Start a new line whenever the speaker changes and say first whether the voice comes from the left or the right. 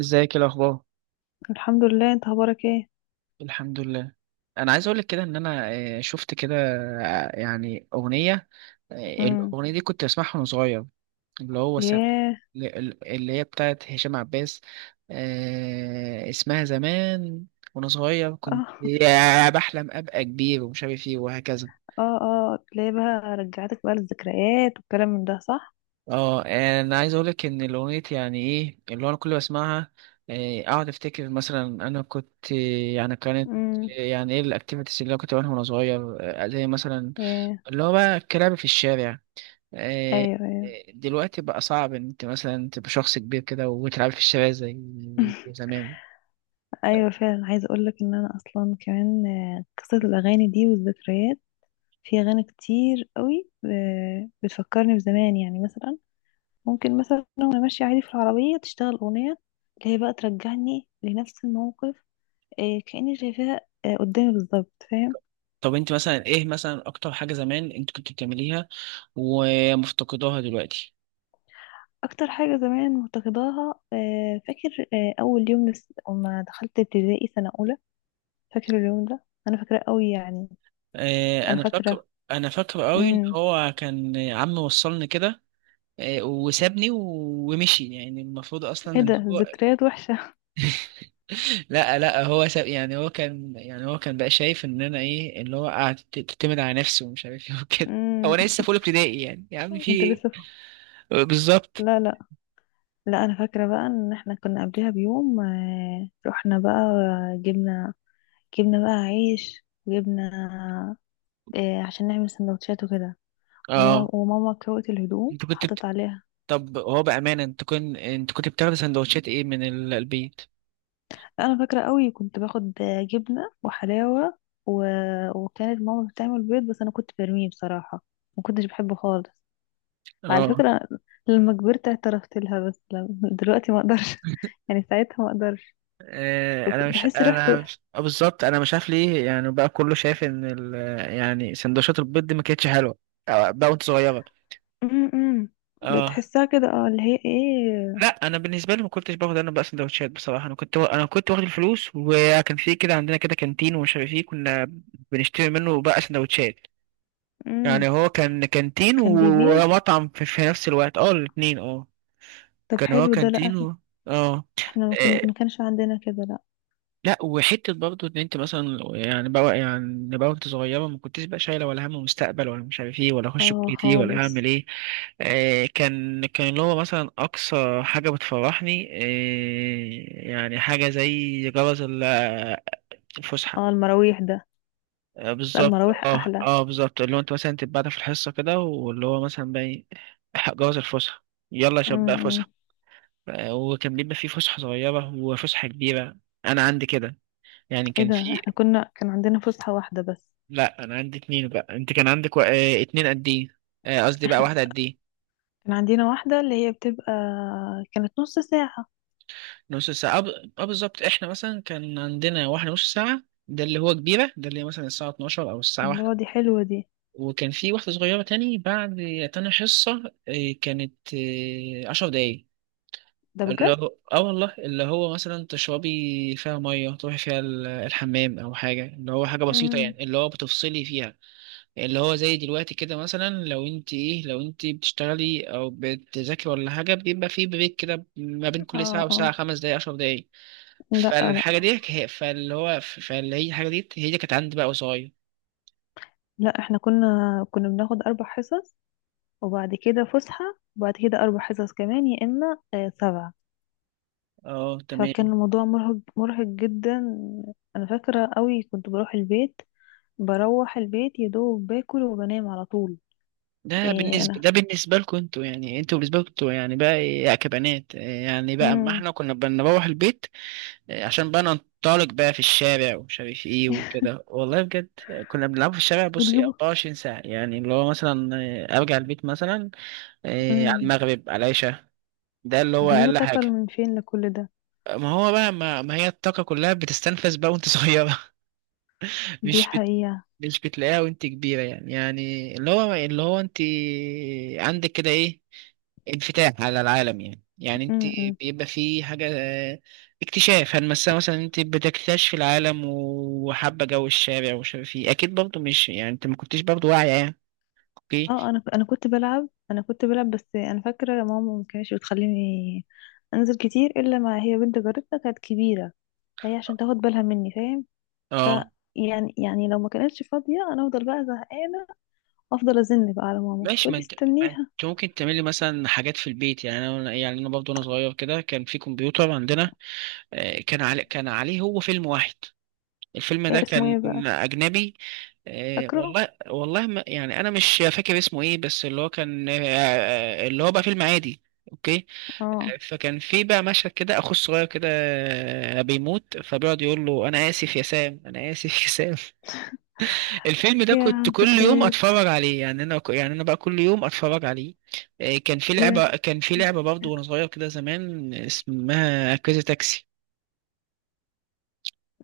right: ازيك، ايه الاخبار؟
left: الحمد لله، انت اخبارك ايه؟
right: الحمد لله. انا عايز اقول لك كده ان انا شفت كده. يعني اغنيه. آه،
left: امم
right: الاغنيه دي كنت بسمعها وانا صغير. اللي هو سم...
left: ياه
right: اللي هي بتاعت هشام عباس. اسمها زمان. وانا صغير كنت
left: اه
right: يا بحلم ابقى كبير ومش عارف ايه وهكذا.
left: اه اه تلاقي بقى رجعتك بقى للذكريات والكلام من ده، صح.
right: اه، انا عايز اقولك ان الاغنية يعني ايه اللي هو انا كل ما اسمعها اقعد افتكر مثلا انا كنت، يعني كانت،
left: امم
right: يعني ايه الاكتيفيتيز اللي انا كنت بعملها وانا صغير. زي مثلا
left: ياه
right: اللي هو بقى الكلام في الشارع. آه،
left: ايوه، ايوه.
right: دلوقتي بقى صعب ان انت مثلا تبقى شخص كبير كده وتلعب في الشارع زي زمان.
left: ايوه فعلا، عايزه اقول لك ان انا اصلا كمان، قصه الاغاني دي والذكريات. في اغاني كتير قوي بتفكرني بزمان، يعني مثلا ممكن مثلا وانا ماشيه عادي في العربيه تشتغل اغنيه اللي هي بقى ترجعني لنفس الموقف، كاني شايفاها قدامي بالظبط، فاهم.
right: طب انت مثلا ايه مثلا اكتر حاجة زمان انت كنت بتعمليها ومفتقداها دلوقتي؟
left: اكتر حاجه زمان مفتقداها، فاكر اول يوم لما دخلت ابتدائي سنه اولى. فاكر اليوم ده، انا فاكراه قوي يعني. انا
right: انا
left: فاكره.
right: فاكر، انا فاكر قوي ان
left: امم
right: هو كان عمي وصلني كده. وسابني ومشي. يعني المفروض
left: ايه
right: اصلا ان
left: ده
right: هو
left: ذكريات وحشه.
right: لا لا، هو ساب. يعني هو كان، يعني هو كان بقى شايف ان انا ايه، اللي هو قاعد تعتمد على نفسه ومش عارف ايه وكده. هو
left: امم
right: انا لسه في اولى ابتدائي يعني، يا عم في
left: انت
right: ايه؟
left: لسه.
right: بالظبط.
left: لا، لا انا فاكره بقى ان احنا كنا قبلها بيوم، رحنا بقى، جبنا جبنا بقى عيش وجبنا، عشان نعمل سندوتشات وكده. وماما
right: اه.
left: وماما كوت الهدوم
right: انت كنت بت...
left: وحطت عليها.
right: طب هو بامانه، انت كنت، انت كنت بتاخد سندوتشات ايه من البيت؟
left: انا فاكره قوي كنت باخد جبنه وحلاوه و... وكانت ماما بتعمل بيض، بس انا كنت برميه بصراحه، ما كنتش بحبه خالص على
right: اه.
left: فكره. لما كبرت اعترفت لها، بس لم... دلوقتي ما اقدرش يعني ساعتها ما اقدرش.
right: آه، انا مش
left: بحس ريحته
right: انا مش... آه، بالظبط انا مش عارف ليه. يعني بقى كله شايف ان يعني سندوتشات البيض دي ما كانتش حلوه بقى وانت صغيره.
left: أم أم.
right: اه.
left: بتحسها كده، اه اللي هي ايه.
right: لا انا بالنسبه لي ما كنتش باخد انا بقى سندوتشات بصراحه. انا كنت واخد الفلوس، وكان في كده عندنا كده كانتين ومش عارف ايه، كنا بنشتري منه بقى سندوتشات.
left: أم.
right: يعني هو كان كانتين
left: كان بيبيع.
right: ومطعم في نفس الوقت. اه، الاتنين. اه.
left: طب
right: كان هو
left: حلو ده،
right: كانتين
left: لا.
right: و... اه.
left: احنا
right: آه،
left: ما كانش عندنا كده، لا.
right: لا وحته برضو ان انت مثلا يعني بقى، يعني بقى وانت صغيره ما كنتش بقى شايله ولا هم مستقبل ولا مش عارف ايه، ولا اخش
left: اه
right: كليه ايه، ولا هعمل
left: خالص.
right: ايه. كان، كان اللي هو مثلا اقصى حاجه بتفرحني يعني حاجه زي جرس الفسحه.
left: اه، المراويح ده. لا،
right: بالظبط.
left: المراويح احلى.
right: اه بالظبط. اللي هو انت مثلا تبقى في الحصه كده، واللي هو مثلا بقى جرس الفسحه، يلا يا
left: أم
right: شباب بقى
left: أم.
right: فسحه. وكان بيبقى في فسحه صغيره وفسحه كبيره. انا عندي كده يعني
left: ايه
right: كان
left: ده؟
right: في.
left: احنا كنا كان عندنا فسحة واحدة بس.
right: لا انا عندي اتنين بقى، انت كان عندك و... اتنين قد ايه؟ قصدي بقى واحده قد ايه.
left: كان عندنا واحدة اللي هي بتبقى كانت نص ساعة.
right: نص ساعه، اه بالظبط. احنا مثلا كان عندنا واحده نص ساعه، ده اللي هو كبيره. ده اللي هي مثلا الساعه 12 او الساعه واحدة.
left: الله، دي حلوة دي.
right: وكان في واحده صغيره، تاني، بعد تاني حصه، كانت 10 دقايق،
left: ده
right: اللي
left: بجد.
right: هو اه والله اللي هو مثلا تشربي فيها ميه، تروحي فيها الحمام، او حاجه. اللي هو حاجه بسيطه
left: امم
right: يعني، اللي هو بتفصلي فيها، اللي هو زي دلوقتي كده، مثلا لو انت ايه، لو انت بتشتغلي او بتذاكري ولا حاجه بيبقى في بريك كده ما بين كل ساعه
left: اه
right: وساعه،
left: اه
right: 5 دقايق، 10 دقايق.
left: لا،
right: فالحاجه دي هي- فاللي هو فاللي هي الحاجه دي هي دي كانت عندي بقى قصير.
left: لا احنا كنا بناخد اربع حصص وبعد كده فسحة وبعد كده اربع حصص كمان، يا اما سبعة.
right: اه
left: فكان
right: تمام.
left: الموضوع مرهق، مرهق جدا. انا فاكرة قوي كنت بروح البيت، يا دوب باكل وبنام على طول. ايه؟ انا
right: ده بالنسبه لكم انتوا، يعني انتوا بالنسبه لكم انتوا يعني بقى ايه يا كبنات؟ يعني بقى اما
left: امم
right: احنا كنا بنروح البيت عشان بقى ننطلق بقى في الشارع ومش عارف ايه وكده، والله بجد كنا بنلعب في الشارع بص
left: بتجيبوا
right: 24 ساعة، يعني اللي هو مثلا ارجع البيت مثلا على
left: امم
right: المغرب على العشاء، ده اللي هو
left: بتجيبوا
right: اقل
left: طاقة
right: حاجة.
left: من فين لكل ده؟
right: ما هو بقى ما هي الطاقة كلها بتستنفذ بقى وانت صغيرة.
left: دي
right: مش،
left: حقيقة.
right: مش بتلاقيها وانت كبيرة. يعني، يعني اللي هو، اللي هو انت عندك كده ايه، انفتاح على العالم. يعني، يعني انت
left: أمم.
right: بيبقى في حاجة آه، اكتشاف. هل مثلا، مثلا انت بتكتشف العالم وحابة جو الشارع ومش عارف ايه، اكيد برضه مش يعني انت ما كنتش برضه واعية يعني. اوكي.
left: اه انا كنت بلعب، كنت بلعب بس انا فاكرة ماما ما كانتش بتخليني انزل كتير، الا ما هي بنت جارتنا كانت كبيرة، فهي عشان تاخد بالها مني فاهم. ف،
right: اه
left: يعني لو ما كانتش فاضية انا افضل بقى زهقانة، افضل ازن بقى على ماما
right: ماشي. ما
left: تقولي
right: انت ما انت
left: استنيها.
right: ممكن تعملي مثلا حاجات في البيت. يعني انا، يعني انا برضه وانا صغير كده كان في كمبيوتر عندنا. كان عليه هو فيلم واحد. الفيلم ده
left: إيه اسمه ايه بقى؟
right: كان أجنبي. آه،
left: فاكره.
right: والله والله ما يعني أنا مش فاكر اسمه إيه. بس اللي هو كان اللي هو بقى فيلم عادي. أوكي.
left: اه.
right: فكان في بقى مشهد كده، أخو الصغير كده بيموت، فبيقعد يقول له أنا آسف يا سام، أنا آسف يا سام. الفيلم ده كنت
left: يا
right: كل يوم
left: ذكريات.
right: أتفرج عليه، يعني أنا، يعني أنا بقى كل يوم أتفرج عليه. كان في
left: يا
right: لعبة كان في
left: اه،
right: لعبة برضه وأنا صغير كده زمان، اسمها كريزي تاكسي.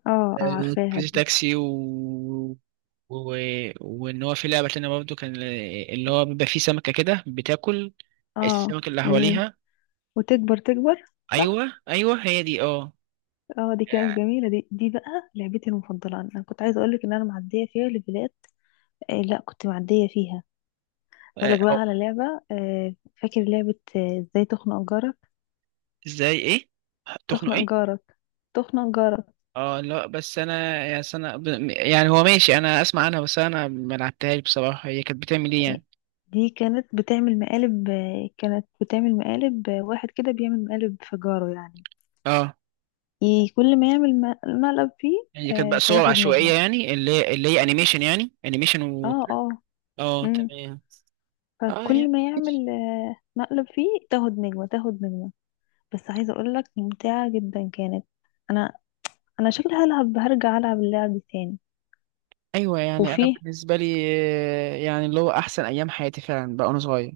left: اه عارفاها
right: كريزي
left: دي.
right: تاكسي و... و... وان هو في لعبه تانية برضه كان اللي هو بيبقى فيه سمكه كده بتاكل
left: اه،
right: السمك اللي
left: ليه؟
right: حواليها.
left: وتكبر تكبر، صح.
right: ايوه ايوه، هي دي اه.
left: اه دي كانت
right: آه،
left: جميلة دي، دي بقى لعبتي المفضلة. انا كنت عايزة اقولك ان انا معدية فيها ليفلات، آه. لا كنت معدية فيها. اقولك بقى
right: أو
left: على لعبة، آه فاكر لعبة، ازاي
right: ازاي ايه؟ تخنق
left: تخنق
right: ايه؟
left: جارك تخنق جارك.
right: اه لا، بس انا يا سنة يعني هو ماشي، انا اسمع عنها بس انا ما لعبتهاش بصراحه. هي كانت بتعمل ايه
left: آه،
right: يعني؟
left: دي كانت بتعمل مقالب، آه كانت بتعمل مقالب، آه واحد كده بيعمل مقالب في جاره يعني،
right: اه.
left: كل ما يعمل مقلب فيه.
right: هي كانت بقى
left: آه،
right: صور
left: فياخد
right: عشوائيه
left: نجمة.
right: يعني، اللي هي انيميشن يعني، انيميشن و.
left: اه اه
right: اه
left: امم
right: تمام. اه
left: فكل ما يعمل آه مقلب فيه، تاخد نجمة، بس عايزة اقولك ممتعة جدا كانت. انا، انا شكلي هلعب، هرجع العب اللعب دي تاني.
right: ايوه. يعني انا
left: وفيه.
right: بالنسبه لي يعني اللي هو احسن ايام حياتي فعلا بقى وانا صغير،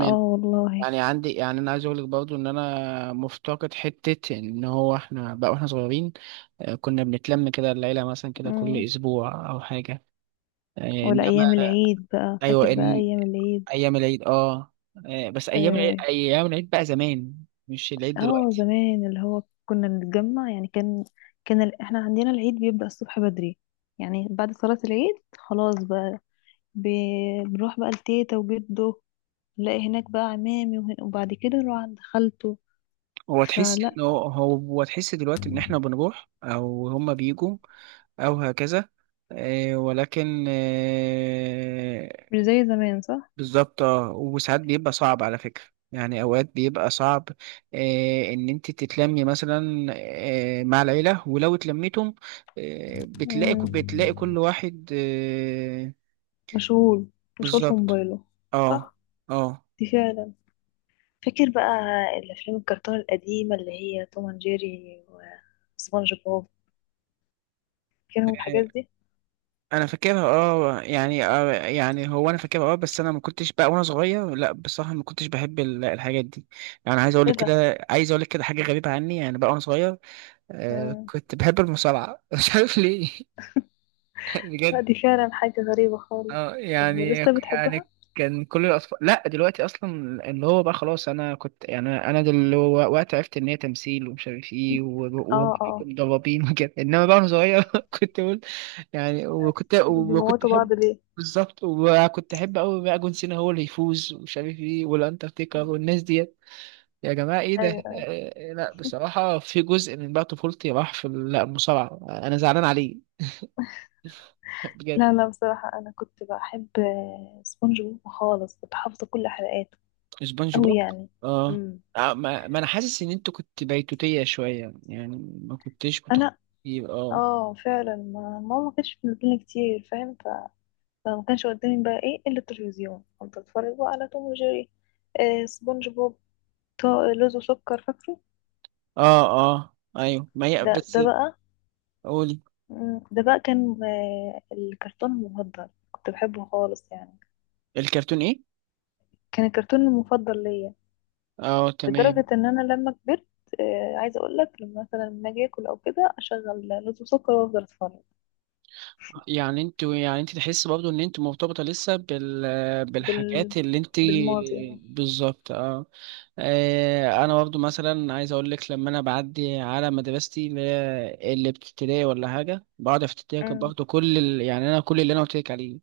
left: اه والله.
right: يعني عندي، يعني انا عايز اقول لك برضو ان انا مفتقد حته ان هو احنا بقى واحنا صغيرين كنا بنتلم كده العيله مثلا كده كل
left: مم.
right: اسبوع او حاجه. آه،
left: ولا ايام
right: انما،
left: العيد بقى، فاكر
right: ايوه
left: بقى
right: ان
left: ايام العيد؟
right: ايام العيد اه، بس ايام العيد،
left: اه،
right: ايام العيد بقى زمان، مش العيد دلوقتي.
left: زمان اللي هو كنا نتجمع يعني. كان، كان احنا عندنا العيد بيبدأ الصبح بدري، يعني بعد صلاة العيد خلاص بقى، بنروح بقى لتيتا وجده، نلاقي هناك بقى عمامي وبعد كده نروح عند خالته.
right: هو تحس
left: فلا،
right: ان هو، هو تحس دلوقتي ان احنا بنروح او هما بيجوا او هكذا؟ آه، ولكن آه،
left: مش زي زمان صح؟
right: بالظبط. وساعات بيبقى صعب على فكرة، يعني اوقات بيبقى صعب ان انت تتلمي مثلا مع العيلة، ولو اتلميتم بتلاقي،
left: مم.
right: بتلاقي كل واحد
left: مشغول. مشغول في
right: بالظبط.
left: موبايله.
right: اه.
left: صح.
right: اه
left: دي فعلا. فاكر بقى الافلام الكرتون القديمه، اللي هي توم اند جيري وسبونج بوب؟ فاكرهم الحاجات دي؟
right: انا فاكرها اه، يعني يعني هو انا فاكرها اه، بس انا ما كنتش بقى وانا صغير، لا بصراحه ما كنتش بحب الحاجات دي. يعني عايز اقول
left: ايه
right: لك
left: ده؟
right: كده، عايز اقول لك كده حاجه غريبه عني، يعني بقى وانا صغير
left: مم.
right: كنت بحب المصارعه. مش عارف ليه.
left: لا
right: بجد.
left: دي فعلا حاجه غريبه خالص.
right: اه
left: طب
right: يعني،
left: ولسه بتحبها؟
right: يعني كان كل الاطفال، لا دلوقتي اصلا، اللي هو بقى خلاص. انا كنت يعني انا هو وقت عرفت ان هي تمثيل ومش عارف ايه
left: اه
right: وضبابين وكده، انما بقى وانا صغير كنت اقول يعني. وكنت
left: بيموتوا
right: احب،
left: بعض ليه؟
right: بالظبط، وكنت احب قوي بقى جون سينا هو اللي يفوز ومش عارف ايه والانترتيكر
left: مم.
right: والناس ديت. يا جماعه ايه ده؟
left: ايوه.
right: لا بصراحه في جزء من بقى طفولتي راح في لا، المصارعه انا زعلان عليه. بجد.
left: لا لا، بصراحه انا كنت بحب سبونج بوب خالص، كنت حافظه كل حلقاته
right: سبونج
left: قوي
right: بوب.
left: يعني.
right: اه
left: امم
right: آه، ما, ما انا حاسس ان انت كنت بيتوتية شوية يعني، ما كنتش بتخ.
left: انا،
right: اه
left: اه فعلا، ما ماما ما كانتش بتنزلني كتير فاهم، فما كانش قدامي بقى ايه الا التلفزيون. كنت اتفرج بقى على توم وجيري، آه سبونج بوب، لوز وسكر، فاكره.
right: اه اه ايوه، ما هي
left: ده،
right: بس،
left: ده بقى
right: قولي.
left: مم، ده بقى كان آه الكرتون المفضل، كنت بحبه خالص يعني.
right: الكرتون ايه؟
left: كان الكرتون المفضل ليا
right: اه تمام.
left: لدرجة ان انا لما كبرت، آه عايزة اقول لك، لما مثلا لما اجي اكل او كده اشغل لوز وسكر وافضل اتفرج.
right: يعني انت، يعني انت تحس برضو ان انت مرتبطة لسه بال،
left: بال...
right: بالحاجات اللي انت.
left: بالماضي يعني.
right: بالظبط اه. انا برضو مثلا عايز اقول لك، لما انا بعدي على مدرستي اللي هي اللي بتبتدائي ولا حاجه بقعد افتكر
left: مم،
right: برضو كل يعني انا كل اللي انا قلت لك عليه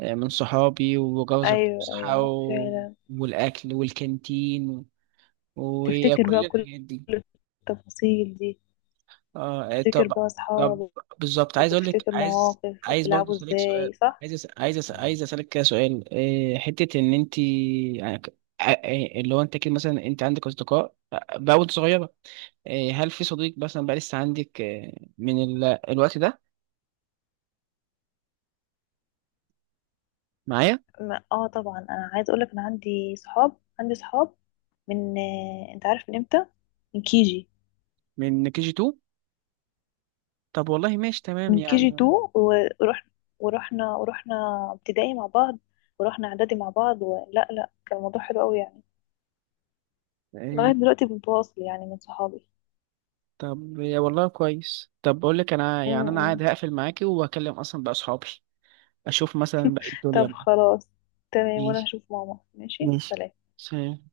right: من صحابي وجوز الفسحة
left: ايوه
right: و-
left: فعلا.
right: والأكل والكانتين
left: تفتكر بقى
right: وكل
left: كل
right: الحاجات دي.
left: التفاصيل دي؟
right: اه
left: تفتكر
right: طب.
left: بقى
right: طب
left: اصحابك،
right: بالظبط عايز أقول لك،
left: وبتفتكر
right: عايز
left: مواقف،
right: عايز برضه
left: وبتلعبوا
right: أسألك سؤال.
left: ازاي، صح.
right: عايز أسألك كده سؤال حتة إن أنت يعني اللي هو أنت كده مثلا أنت عندك أصدقاء بقى وأنت صغيرة، هل في صديق مثلا بقى لسه عندك من الوقت ده معايا؟
left: اه طبعا، انا عايز اقولك انا عندي صحاب، من آه، انت عارف من امتى؟ من كيجي.
right: من كي جي 2؟ طب والله ماشي تمام
left: من كيجي 2،
right: يعني.
left: ورحنا، ورحنا ورحنا ابتدائي مع بعض، ورحنا اعدادي مع بعض، ولا لا كان الموضوع حلو قوي يعني. لغاية
right: آه،
left: دلوقتي بنتواصل يعني، من صحابي.
right: طب يا والله كويس. طب بقول لك انا
left: م-
right: يعني انا
left: م.
right: عادي، هقفل معاكي وهكلم اصلا بقى اصحابي، اشوف مثلا بقى
left: طب
right: الدنيا.
left: خلاص، تمام، وانا
right: ماشي.
left: هشوف ماما، ماشي
right: ماشي.
left: سلام.
right: سلام.